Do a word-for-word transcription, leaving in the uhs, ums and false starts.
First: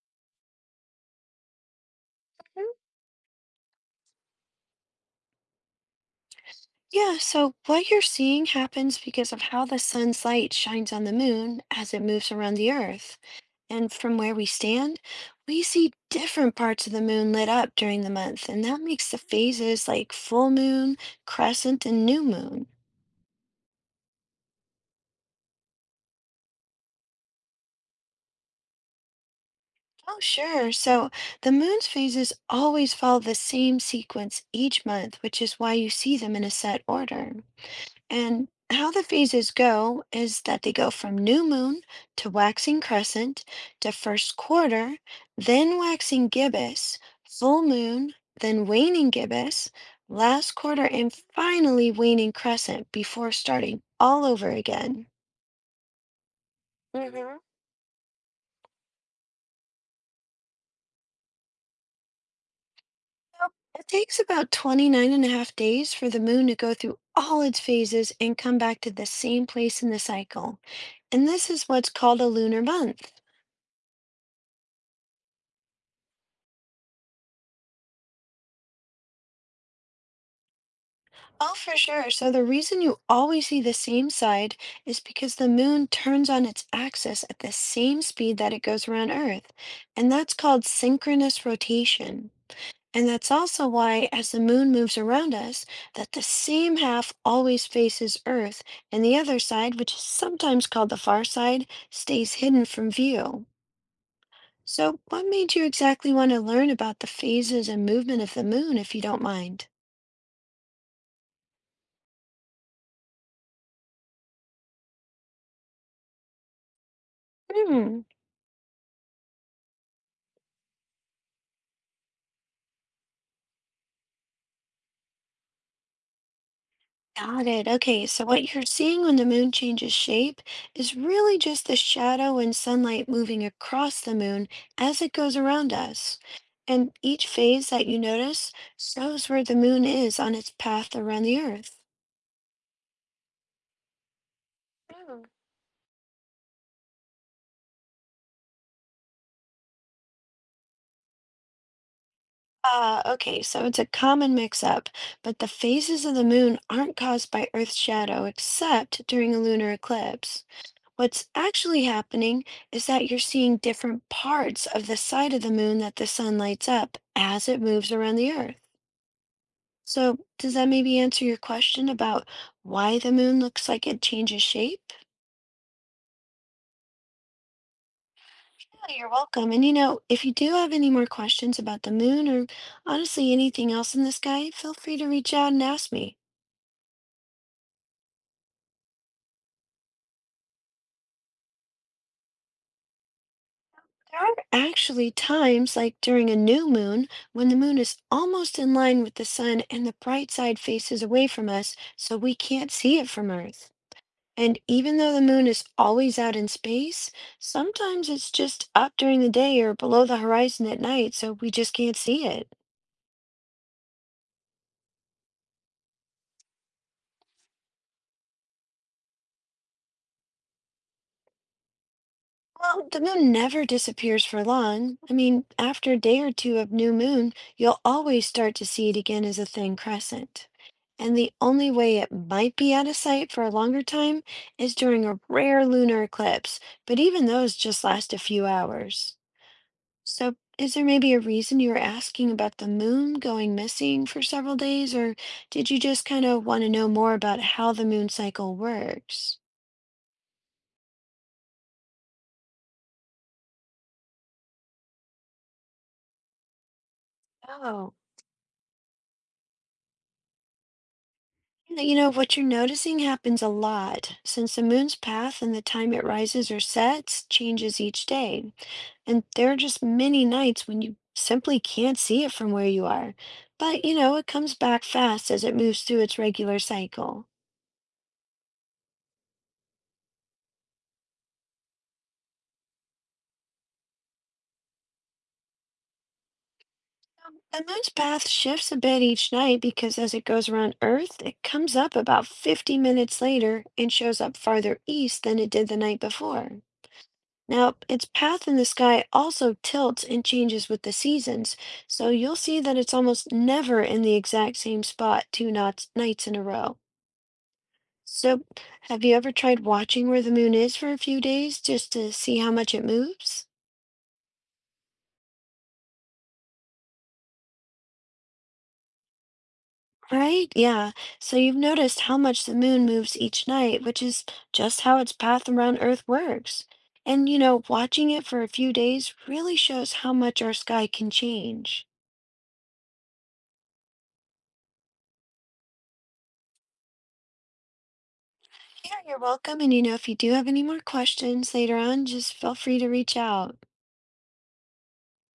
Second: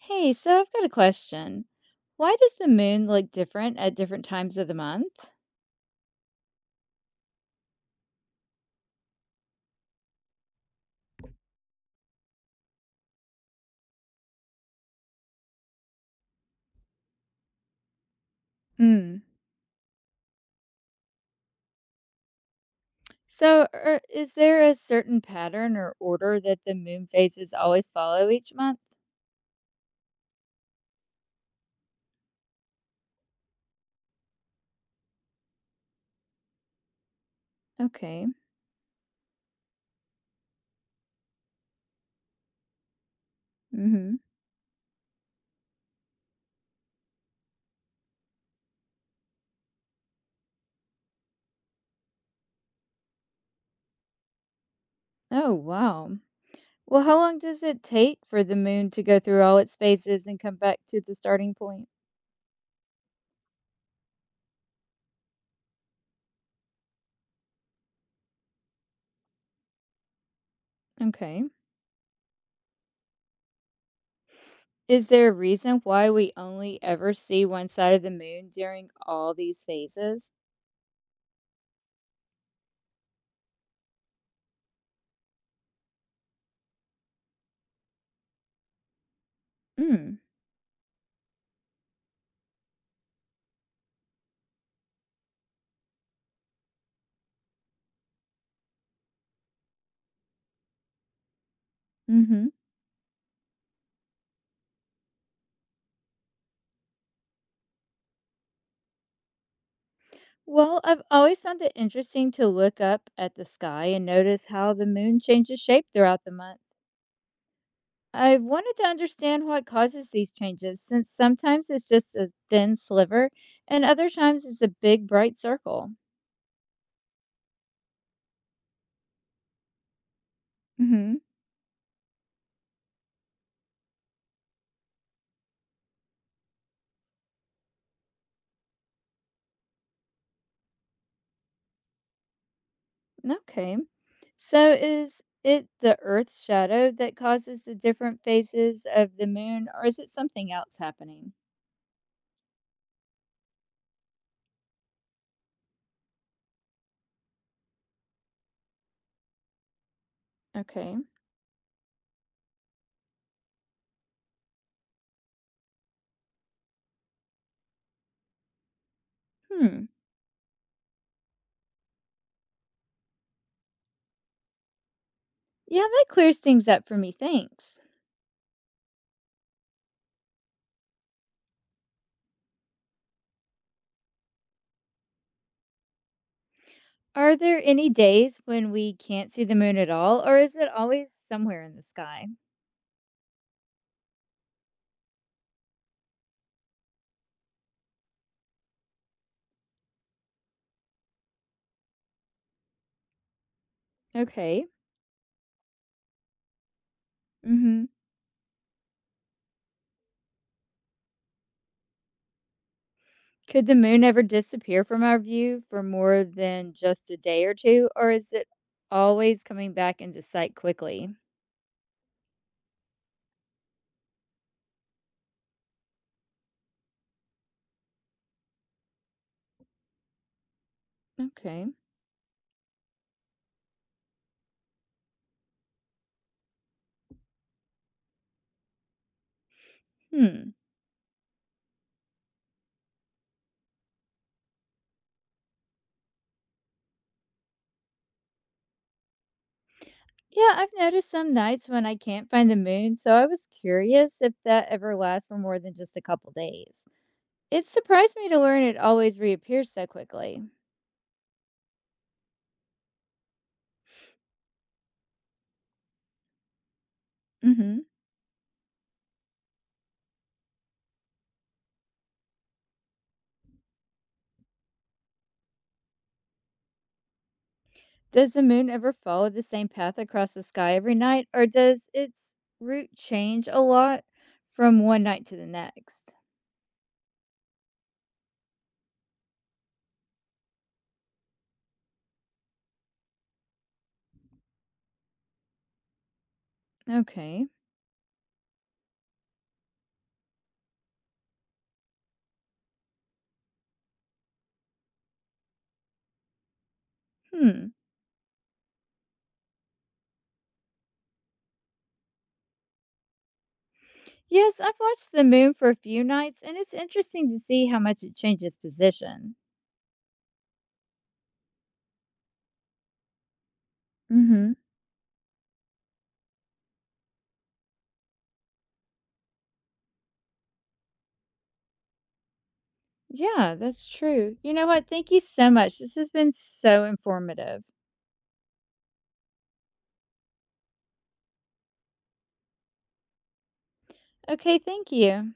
Hey, so I've got a question. Why does the Mm, moon look different at different times of the month? yeah, so what you're seeing happens because of how the sun's light shines on the moon as it moves around the Earth. And from where we stand, we see different parts of the moon lit up during the month, and that makes the Mm. phases like full moon, crescent, and new moon. So, er, is there a certain pattern or order that the moon phases always follow each month? Oh, sure. So the moon's phases always follow the same sequence each month, which is why you see them in a set order. Okay. And how the phases go is that they go from new moon to waxing crescent to Mm-hmm. first quarter, then waxing gibbous, full moon, then waning gibbous, last quarter, and finally waning crescent before starting all over again. Oh, wow. Well, hmm how long So does it take for the moon to go through all its phases and come back to the starting point? it takes about twenty-nine and a half days for the moon to go through all its phases and come back to the same place in the cycle. And Okay. this is what's called a lunar month. Is there a reason why we only ever see one side of the moon during all these phases? Oh, for sure. So the reason you always see the same side is because the moon turns on its axis at the same speed that it goes around Earth, and Mm. that's called synchronous rotation. And that's also why, as the moon moves around us, that the same half always faces Earth, and the other side, which is sometimes called the far side, stays Mm-hmm. hidden from view. So, what made you exactly want to learn about the phases and movement of the moon, if you don't mind? Well, I've always found it interesting to look up at the sky and notice how the moon changes shape throughout the month. Hmm. I wanted to understand what causes these changes, since sometimes it's just a thin sliver and other times it's a big bright circle. Got it. Okay, so what you're seeing when the moon changes shape is hmm really just the shadow and sunlight moving across the moon as it goes around us. And each phase that you notice shows where the moon is on its path around the Earth. Okay. So is Oh, it the Earth's shadow that causes the different phases of the moon, or is it something else happening? ah, okay, so it's a common mix-up, but the phases of the moon aren't caused by Earth's shadow except during a lunar eclipse. Okay. What's actually happening is that you're seeing different parts of the side of the moon that the sun lights up as it moves around the Earth. Hmm. So, does that maybe answer your question about why the moon looks like it changes shape? Yeah, that clears things up for me. Thanks. Yeah, you're welcome. And you know, if you do have any more questions about the moon or honestly anything else in the sky, feel free to reach out and ask me. Are there any days when we can't see the moon at all, or is it always somewhere in the sky? There are actually times, like during a new moon, when the moon is almost in line with the sun and the bright side faces away from us, so we can't see it from Earth. And Okay. even though the moon is always out in space, hmm sometimes it's just up during the day or below the horizon at night, so we just can't see it. Could the moon ever disappear from our view for more than just a day or two, or is it always coming back into sight quickly? Well, the moon never disappears for long. I mean, after a day or two of new moon, you'll always start to see it again as a thin crescent. And the only Okay. way it might be out of sight for a longer time is during a rare lunar eclipse, but even those just last a few hours. So, Hmm. is there maybe a reason you were asking about the moon going missing for several days, or did you just kind of want to know more about how the moon cycle works? Yeah, I've noticed some nights when I can't find the moon, so I was curious if that ever lasts for more than just a couple days. It Oh. surprised me to learn it always reappears so quickly. Yeah, you know, what you're noticing happens a lot since the moon's path and the time it rises or sets changes hmm each day. And there are just many nights when you simply can't see it from where you are. But, you know, it comes back fast as it moves through its regular cycle. Does the moon ever follow the same path across the sky every night, or does its route change a lot from one night to the next? The moon's path shifts a bit each night because as it goes around Earth, it comes up about fifty minutes later and shows up farther east than it did the night before. Okay. Now, its path in the sky also tilts and changes with the seasons, so you'll see that it's almost never in the exact same spot two knots, nights in a row. Hmm. So, have you ever tried watching where the moon is for a few days just to see how much it moves? Yes, I've watched the moon for a few nights, and it's interesting to see how much it changes position. Right? Yeah. So you've noticed how much the moon moves each night, which is Mm-hmm. just how its path around Earth works. And you know, watching it for a few days really shows how much our sky can change. Yeah, that's true. You know what? Thank you so much. This has been so informative. Yeah, you're welcome. And you know, if you do have any more questions later on, just feel free to reach out. Okay, thank you.